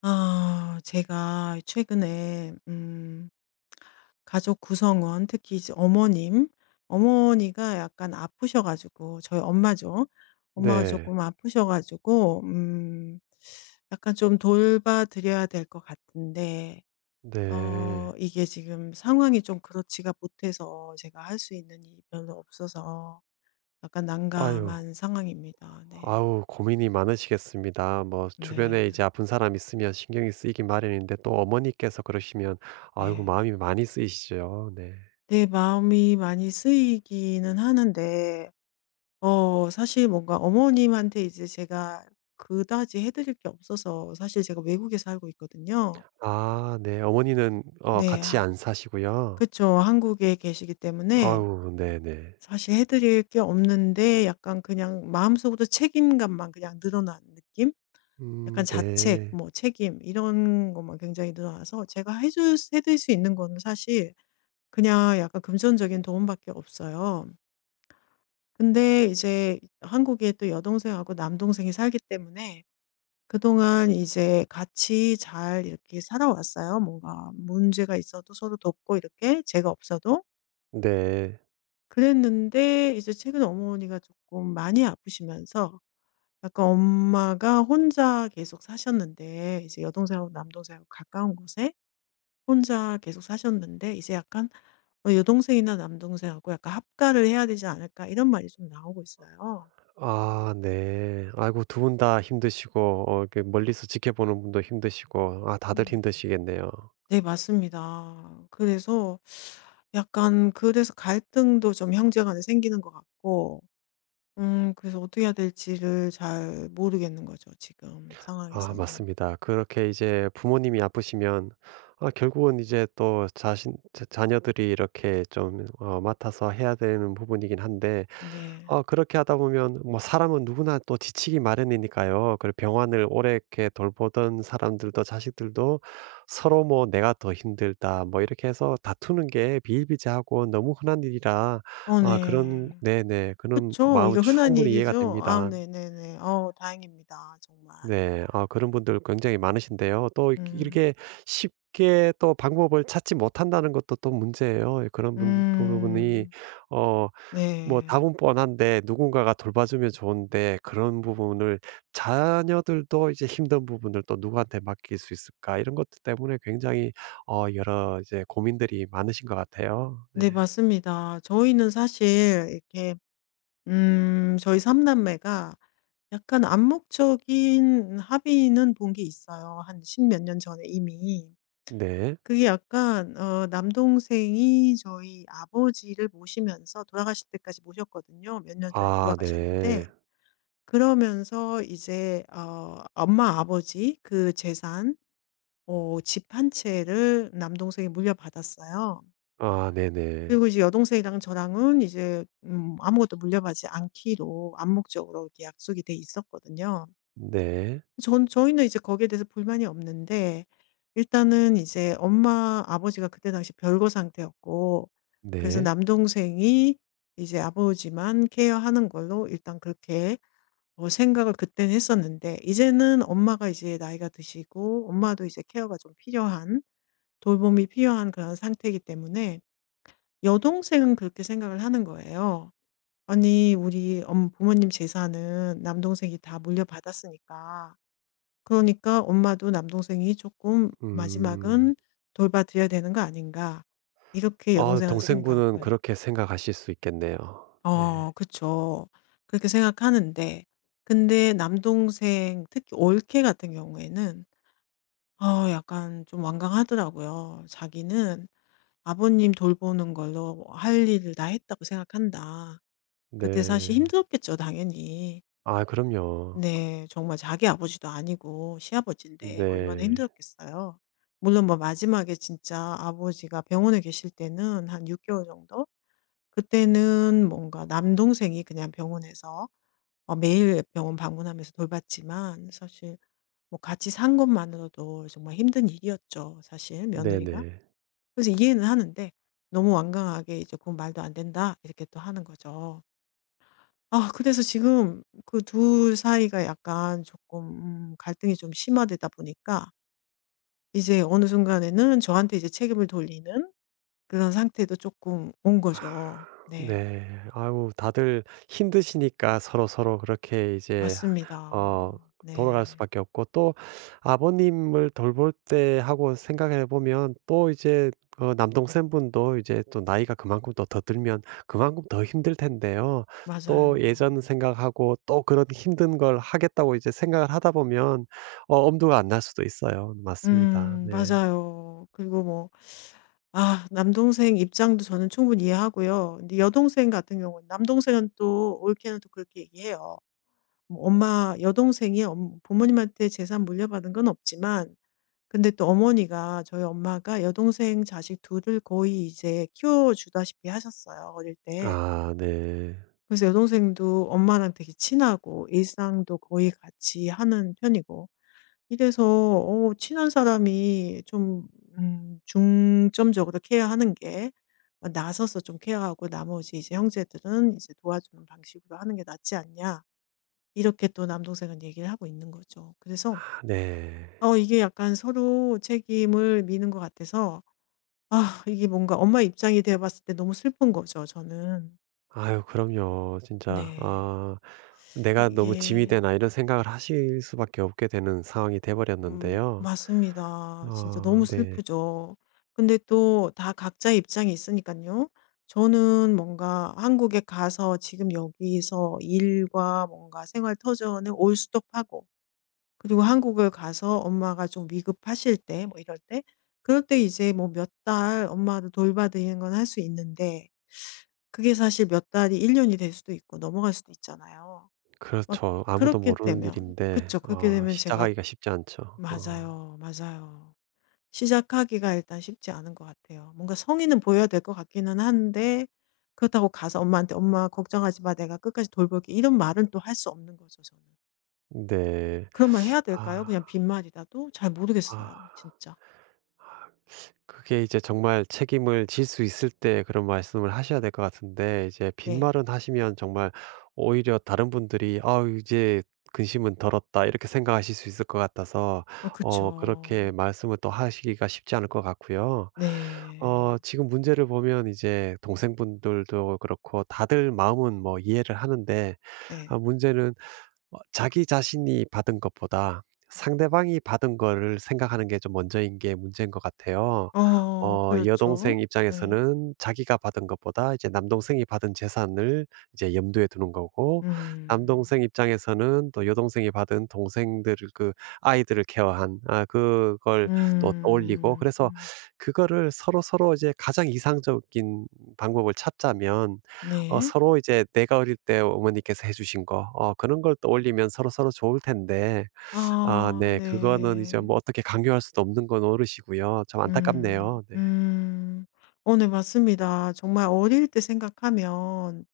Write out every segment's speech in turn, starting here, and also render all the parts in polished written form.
아 제가 최근에 가족 구성원, 특히 이제 어머니가 약간 아프셔 가지고. 저희 엄마죠. 엄마가 네. 조금 아프셔 가지고 약간 좀 돌봐 드려야 될 것 같은데 네. 이게 지금 상황이 좀 그렇지가 못해서 제가 할 수 있는 일이 별로 없어서 약간 아유. 난감한 상황입니다. 네. 아우 고민이 많으시겠습니다. 뭐 네. 주변에 이제 아픈 사람 있으면 신경이 쓰이기 마련인데 또 어머니께서 그러시면 네. 아이고 마음이 많이 쓰이시죠. 네. 네, 마음이 많이 쓰이기는 하는데 사실 뭔가 어머님한테 이제 제가 그다지 해 드릴 게 없어서. 사실 제가 외국에 살고 있거든요. 아 네. 어머니는 네. 같이 아, 안 사시고요. 그쵸. 한국에 계시기 때문에 아우 네네. 사실 해 드릴 게 없는데 약간 그냥 마음속으로 책임감만 그냥 늘어난 느낌? 약간 자책, 네. 뭐 책임, 이런 것만 굉장히 늘어나서 제가 해줄 해 드릴 수 있는 거는 사실 그냥 약간 금전적인 도움밖에 없어요. 근데 이제 한국에 또 여동생하고 남동생이 살기 때문에 그동안 이제 같이 잘 이렇게 살아왔어요. 뭔가 문제가 있어도 서로 돕고, 이렇게 제가 없어도 네. 그랬는데, 이제 최근에 어머니가 조금 많이 아프시면서 약간 엄마가 혼자 계속 사셨는데, 이제 여동생하고 남동생하고 가까운 곳에 혼자 계속 사셨는데, 이제 약간 여동생이나 남동생하고 약간 합가를 해야 되지 않을까, 이런 말이 좀 나오고 있어요. 아 네. 아이고 두 분 다 힘드시고 이렇게 멀리서 지켜보는 분도 힘드시고 아 다들 힘드시겠네요. 네, 맞습니다. 그래서 갈등도 좀 형제 간에 생기는 것 같고, 그래서 어떻게 해야 될지를 잘 모르겠는 거죠, 지금 아 상황에서는. 맞습니다. 그렇게 이제 부모님이 아프시면 아 결국은 이제 또 자신 자 자녀들이 이렇게 좀 맡아서 해야 되는 부분이긴 한데 네. 그렇게 하다 보면 뭐 사람은 누구나 또 지치기 마련이니까요. 그리고 병환을 오래 이렇게 돌보던 사람들도 자식들도 서로 뭐 "내가 더 힘들다." 뭐 이렇게 해서 다투는 게 비일비재하고 너무 흔한 일이라 어 아 그런 네. 네네. 그런 그쵸, 마음은 이거 흔한 충분히 이해가 일이죠. 아, 됩니다. 네네네. 다행입니다 정말. 네. 아 그런 분들 굉장히 많으신데요. 또 이렇게 음. 이렇게 쉽게 또 방법을 찾지 못한다는 것도 또 문제예요. 예, 그런 분 부분이 음. 어 뭐 네. 답은 뻔한데 누군가가 돌봐주면 좋은데 그런 부분을 자녀들도 이제 힘든 부분을 또 누구한테 맡길 수 있을까? 이런 것들 때문에 굉장히 여러 이제 고민들이 많으신 것 같아요. 네. 네, 맞습니다. 저희는 사실 이렇게 저희 삼 남매가 약간 암묵적인 합의는 본 게 있어요. 한 십 몇 년 전에 이미. 네. 그게 약간 남동생이 저희 아버지를 모시면서 돌아가실 때까지 모셨거든요. 몇 년 전에 아 돌아가셨는데 네. 그러면서 이제 엄마 아버지 그 재산, 집 한 채를 남동생이 물려받았어요. 아 네네. 그리고 이제 여동생이랑 저랑은 이제 아무것도 물려받지 않기로 암묵적으로 이렇게 약속이 돼 있었거든요. 네. 전 저희는 이제 거기에 대해서 불만이 없는데 일단은 이제 엄마 아버지가 그때 당시 별거 상태였고. 그래서 네. 남동생이 이제 아버지만 케어하는 걸로 일단 그렇게 생각을 그때는 했었는데. 이제는 엄마가 이제 나이가 드시고 엄마도 이제 케어가 좀 필요한, 돌봄이 필요한 그런 상태이기 때문에 여동생은 그렇게 생각을 하는 거예요. 아니, 우리 엄 부모님 재산은 남동생이 다 물려받았으니까, 그러니까 엄마도 남동생이 조금 음. '마지막은 돌봐 드려야 되는 거 아닌가.' 이렇게 아 여동생은 동생분은 생각을. 그렇게 생각하실 수 있겠네요. 네. 그쵸. 그렇게 생각하는데, 근데 남동생, 특히 올케 같은 경우에는 약간 좀 완강하더라고요. 자기는 아버님 돌보는 걸로 '할 일을 다 했다고 생각한다.' 그때 사실 네. 힘들었겠죠, 당연히. 아 그럼요. 네. 정말 자기 아버지도 아니고 시아버지인데 얼마나 네. 힘들었겠어요. 물론 뭐, 마지막에 진짜 아버지가 병원에 계실 때는 한 6개월 개월 정도? 그때는 뭔가 남동생이 그냥 병원에서 매일 병원 방문하면서 돌봤지만 사실 뭐 같이 산 것만으로도 정말 힘든 일이었죠, 사실 며느리가. 네네. 그래서 이해는 하는데 너무 완강하게 이제 "그건 말도 안 된다." 이렇게 또 하는 거죠. 아, 그래서 지금 그 둘 사이가 약간 조금 갈등이 좀 심화되다 보니까 이제 어느 순간에는 저한테 이제 책임을 돌리는 그런 상태도 조금 온 거죠. 네. 네. 아유 다들 힘드시니까 서로서로 그렇게 이제 맞습니다. 어 돌아갈 네. 수밖에 없고 또 아버님을 돌볼 때 하고 생각해 보면 또 이제 남동생분도 이제 또 나이가 그만큼 또 더 들면 그만큼 더 힘들 텐데요. 또 맞아요. 예전 생각하고 또 그런 힘든 걸 하겠다고 이제 생각을 하다 보면 엄두가 안 날 수도 있어요. 맞습니다. 네. 맞아요. 그리고 뭐, 아, 남동생 입장도 저는 충분히 이해하고요. 근데 여동생 같은 경우는, 남동생은 또 올케는 또 그렇게 얘기해요. 뭐 "엄마 여동생이 엄 부모님한테 재산 물려받은 건 없지만. 근데 또 어머니가, 저희 엄마가 여동생 자식 둘을 거의 이제 키워주다시피 하셨어요, 어릴 때. 아 네. 그래서 여동생도 엄마랑 되게 친하고 일상도 거의 같이 하는 편이고, 이래서 친한 사람이 좀 중점적으로 케어하는 게 나서서 좀 케어하고 나머지 이제 형제들은 이제 도와주는 방식으로 하는 게 낫지 않냐." 이렇게 또 남동생은 얘기를 하고 있는 거죠. 그래서 네. 이게 약간 서로 책임을 미는 것 같아서 아, 이게 뭔가 엄마 입장이 되어 봤을 때 너무 슬픈 거죠 저는. 아유 그럼요. 진짜 네. 아 '내가 너무 짐이 이게 되나.' 이런 생각을 하실 수밖에 없게 되는 상황이 돼 버렸는데요. 맞습니다. 진짜 어 너무 네. 슬프죠. 근데 또 다 각자의 입장이 있으니까요, 저는 뭔가 한국에 가서 지금 여기서 일과 뭔가 생활 터전에 올스톱하고. 그리고 한국을 가서 엄마가 좀 위급하실 때, 뭐 이럴 때, 그럴 때, 이제 뭐 몇 달 엄마를 돌봐 드리는 건 할 수 있는데 그게 사실 몇 달이 1년 년이 될 수도 있고 넘어갈 수도 있잖아요. 막 그렇죠. 아무도 그렇게 모르는 되면, 일인데 그쵸. 그렇게 되면 제가. 시작하기가 쉽지 않죠. 어 맞아요, 맞아요. 시작하기가 일단 쉽지 않은 것 같아요. 뭔가 성의는 보여야 될 것 같기는 한데 그렇다고 가서 엄마한테 "엄마 걱정하지 마. 내가 끝까지 돌볼게." 이런 말은 또 할 수 없는 거죠 저는. 네. 그런 말 해야 될까요? 아 그냥 빈말이라도? 잘 아. 모르겠어요 진짜. 그게 이제 정말 책임을 질 수 있을 때 그런 말씀을 하셔야 될 것 같은데 이제 네. 빈말은 하시면 정말 오히려 다른 분들이 '아 이제 근심은 덜었다.' 이렇게 생각하실 수 있을 것 같아서 어 그렇게 그쵸. 말씀을 또 하시기가 쉽지 않을 것 같고요. 네. 지금 문제를 보면 이제 동생분들도 그렇고 다들 마음은 뭐 이해를 하는데 아 네. 문제는 자기 자신이 받은 것보다 상대방이 받은 거를 생각하는 게 좀 먼저인 게 문제인 것 같아요. 어 여동생 그렇죠. 네. 입장에서는 자기가 받은 것보다 이제 남동생이 받은 재산을 이제 염두에 두는 거고 음. 남동생 입장에서는 또 여동생이 받은 동생들을 아이들을 케어한 아 그걸 또 떠올리고 음. 그래서 음. 그거를 서로서로 이제 가장 이상적인 방법을 찾자면 네. 서로 이제 내가 어릴 때 어머니께서 해 주신 거 그런 걸 떠올리면 서로서로 좋을 텐데 아 아 네 그거는 이제 네. 뭐 어떻게 강요할 수도 없는 건 어르시고요. 참 음. 안타깝네요. 네. 음. 어 네, 맞습니다. 정말 어릴 때 생각하면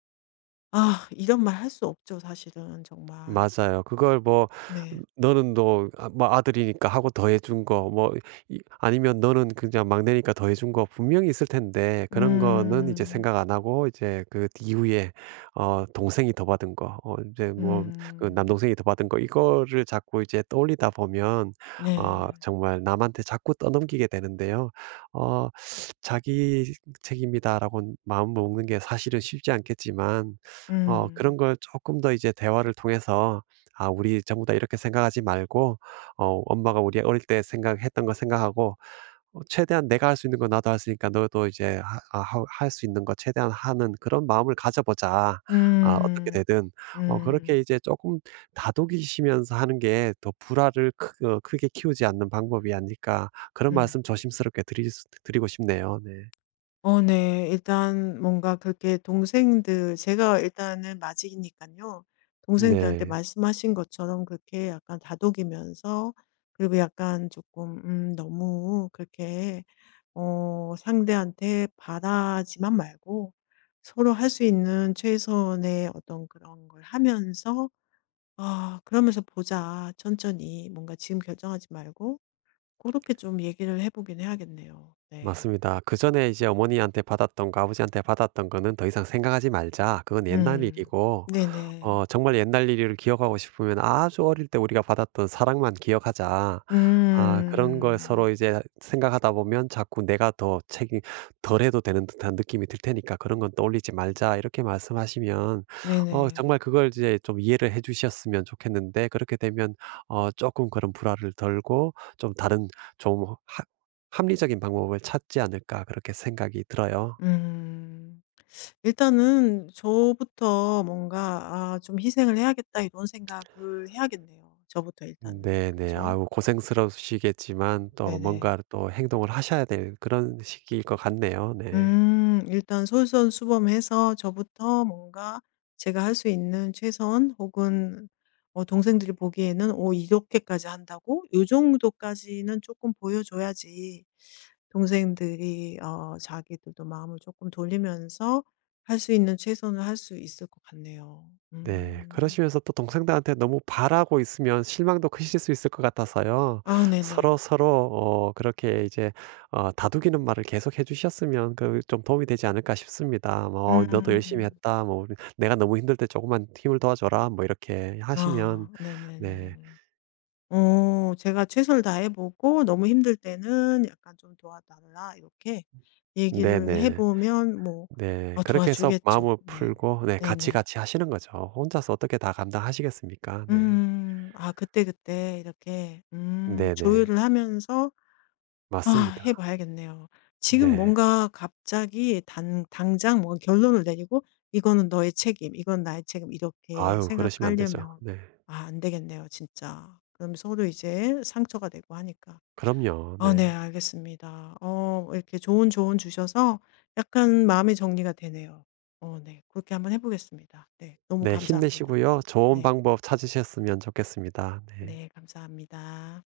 아, 이런 말 할 수 없죠, 사실은 정말. 맞아요. 그걸 뭐 네. "너는 너 아 뭐 아들이니까 하고 더해 준 거." 뭐 이 아니면 "너는 그냥 막내니까 더해 준 거." 분명히 있을 텐데 그런 거는 이제 음. 생각 안 하고 이제 그 이후에 어 동생이 더 받은 거어제뭐 그 음. 남동생이 더 받은 거 이거를 자꾸 이제 떠올리다 보면 네. 정말 남한테 자꾸 떠넘기게 되는데요. 어 '자기 책임이다.'라고 마음먹는 게 사실은 쉽지 않겠지만 그런 음. 걸 조금 더 이제 대화를 통해서 "아 우리 전부 다 이렇게 생각하지 말고 엄마가 우리 어릴 때 생각했던 거 생각하고 최대한 내가 할 수 있는 거 나도 할 수 있으니까 너도 이제 하 아 할수 있는 거 최대한 하는 그런 마음을 가져 보자." 아 어떻게 음. 되든. 그렇게 음. 이제 조금 다독이시면서 하는 게 더 불화를 크 어 크게 키우지 않는 방법이 아닐까 그런 음. 말씀 조심스럽게 드리고 싶네요. 네. 어 네. 일단 뭔가 그렇게, 동생들, 제가 일단은 맞이니까요 동생들한테 네. 말씀하신 것처럼 그렇게 약간 다독이면서, 그리고 약간 조금 너무 그렇게 상대한테 바라지만 말고 서로 할 수 있는 최선의 어떤 그런 걸 하면서 "아, 그러면서 보자. 천천히. 뭔가 지금 결정하지 말고." 그렇게 좀 얘기를 해 보긴 해야겠네요. 네. 맞습니다. 그전에 이제 어머니한테 받았던 거 아버지한테 받았던 거는 더 이상 생각하지 말자. 그건 옛날 음. 일이고 네네. 정말 옛날 일을 기억하고 싶으면 아주 어릴 때 우리가 받았던 사랑만 기억하자. 아 그런 걸 서로 음. 이제 생각하다 보면 자꾸 내가 더 책임 덜 해도 되는 듯한 느낌이 들 테니까 그런 건 떠올리지 말자. 이렇게 말씀하시면 네네. 정말 그걸 이제 좀 이해를 해 주셨으면 좋겠는데 그렇게 되면 조금 그런 불화를 덜고 좀 다른 좀하 합리적인 방법을 찾지 않을까 그렇게 생각이 들어요. 음. 일단은 저부터 뭔가 '아, 좀 희생을 해야겠다.' 이런 생각을 해야겠네요. 저부터 일단은. 네네. 그쵸? 아우 고생스러우시겠지만 또 뭔가 네네. 또 행동을 하셔야 될 그런 시기일 것 같네요. 네. 음. 일단 솔선수범해서 저부터 뭔가 제가 할 수 있는 최선 혹은 동생들이 보기에는 '오, 이렇게까지 한다고? 요 정도까지는 조금 보여 줘야지 동생들이 자기들도 마음을 조금 돌리면서 할 수 있는 최선을 할 수 있을 것 같네요.' 네. 음. 그러시면서 또 동생들한테 너무 바라고 있으면 실망도 크실 수 있을 것 같아서요. 아 네네. 서로서로 그렇게 이제 다독이는 말을 계속 해 주셨으면 그 좀 도움이 되지 않을까 싶습니다. 뭐 "어, "너도 열심히 음. 했다." 뭐 우리 "내가 너무 힘들 때 조금만 힘을 도와줘라." 뭐 이렇게 하시면 아 네. 네네네. 제가 최선을 다해 보고 너무 힘들 때는 약간 "좀 도와달라." 이렇게 얘기를 해 네네. 보면 뭐. 네. 아, 그렇게 해서 도와주겠죠. 마음을 네. 풀고 네 같이, 네네. 같이 하시는 거죠. 혼자서 어떻게 다 감당하시겠습니까? 네. 음. 아, 그때그때 이렇게 네네. 조율을 하면서 아, 맞습니다. 해 봐야겠네요. 지금 네. 뭔가 갑자기 단 당장 뭔가 결론을 내리고 '이거는 너의 책임. 이건 나의 책임.' 이렇게 아유 그러시면 안 되죠. 생각하려면 네. 아, 안 되겠네요 진짜. 그럼 서로 이제 상처가 되고 하니까. 그럼요. 아 네, 네. 알겠습니다. 이렇게 좋은 조언 주셔서 약간 마음의 정리가 되네요. 어 네. 그렇게 한번 해 보겠습니다. 네. 너무 네 감사합니다. 힘내시고요. 좋은 네. 방법 찾으셨으면 좋겠습니다. 네. 네 감사합니다.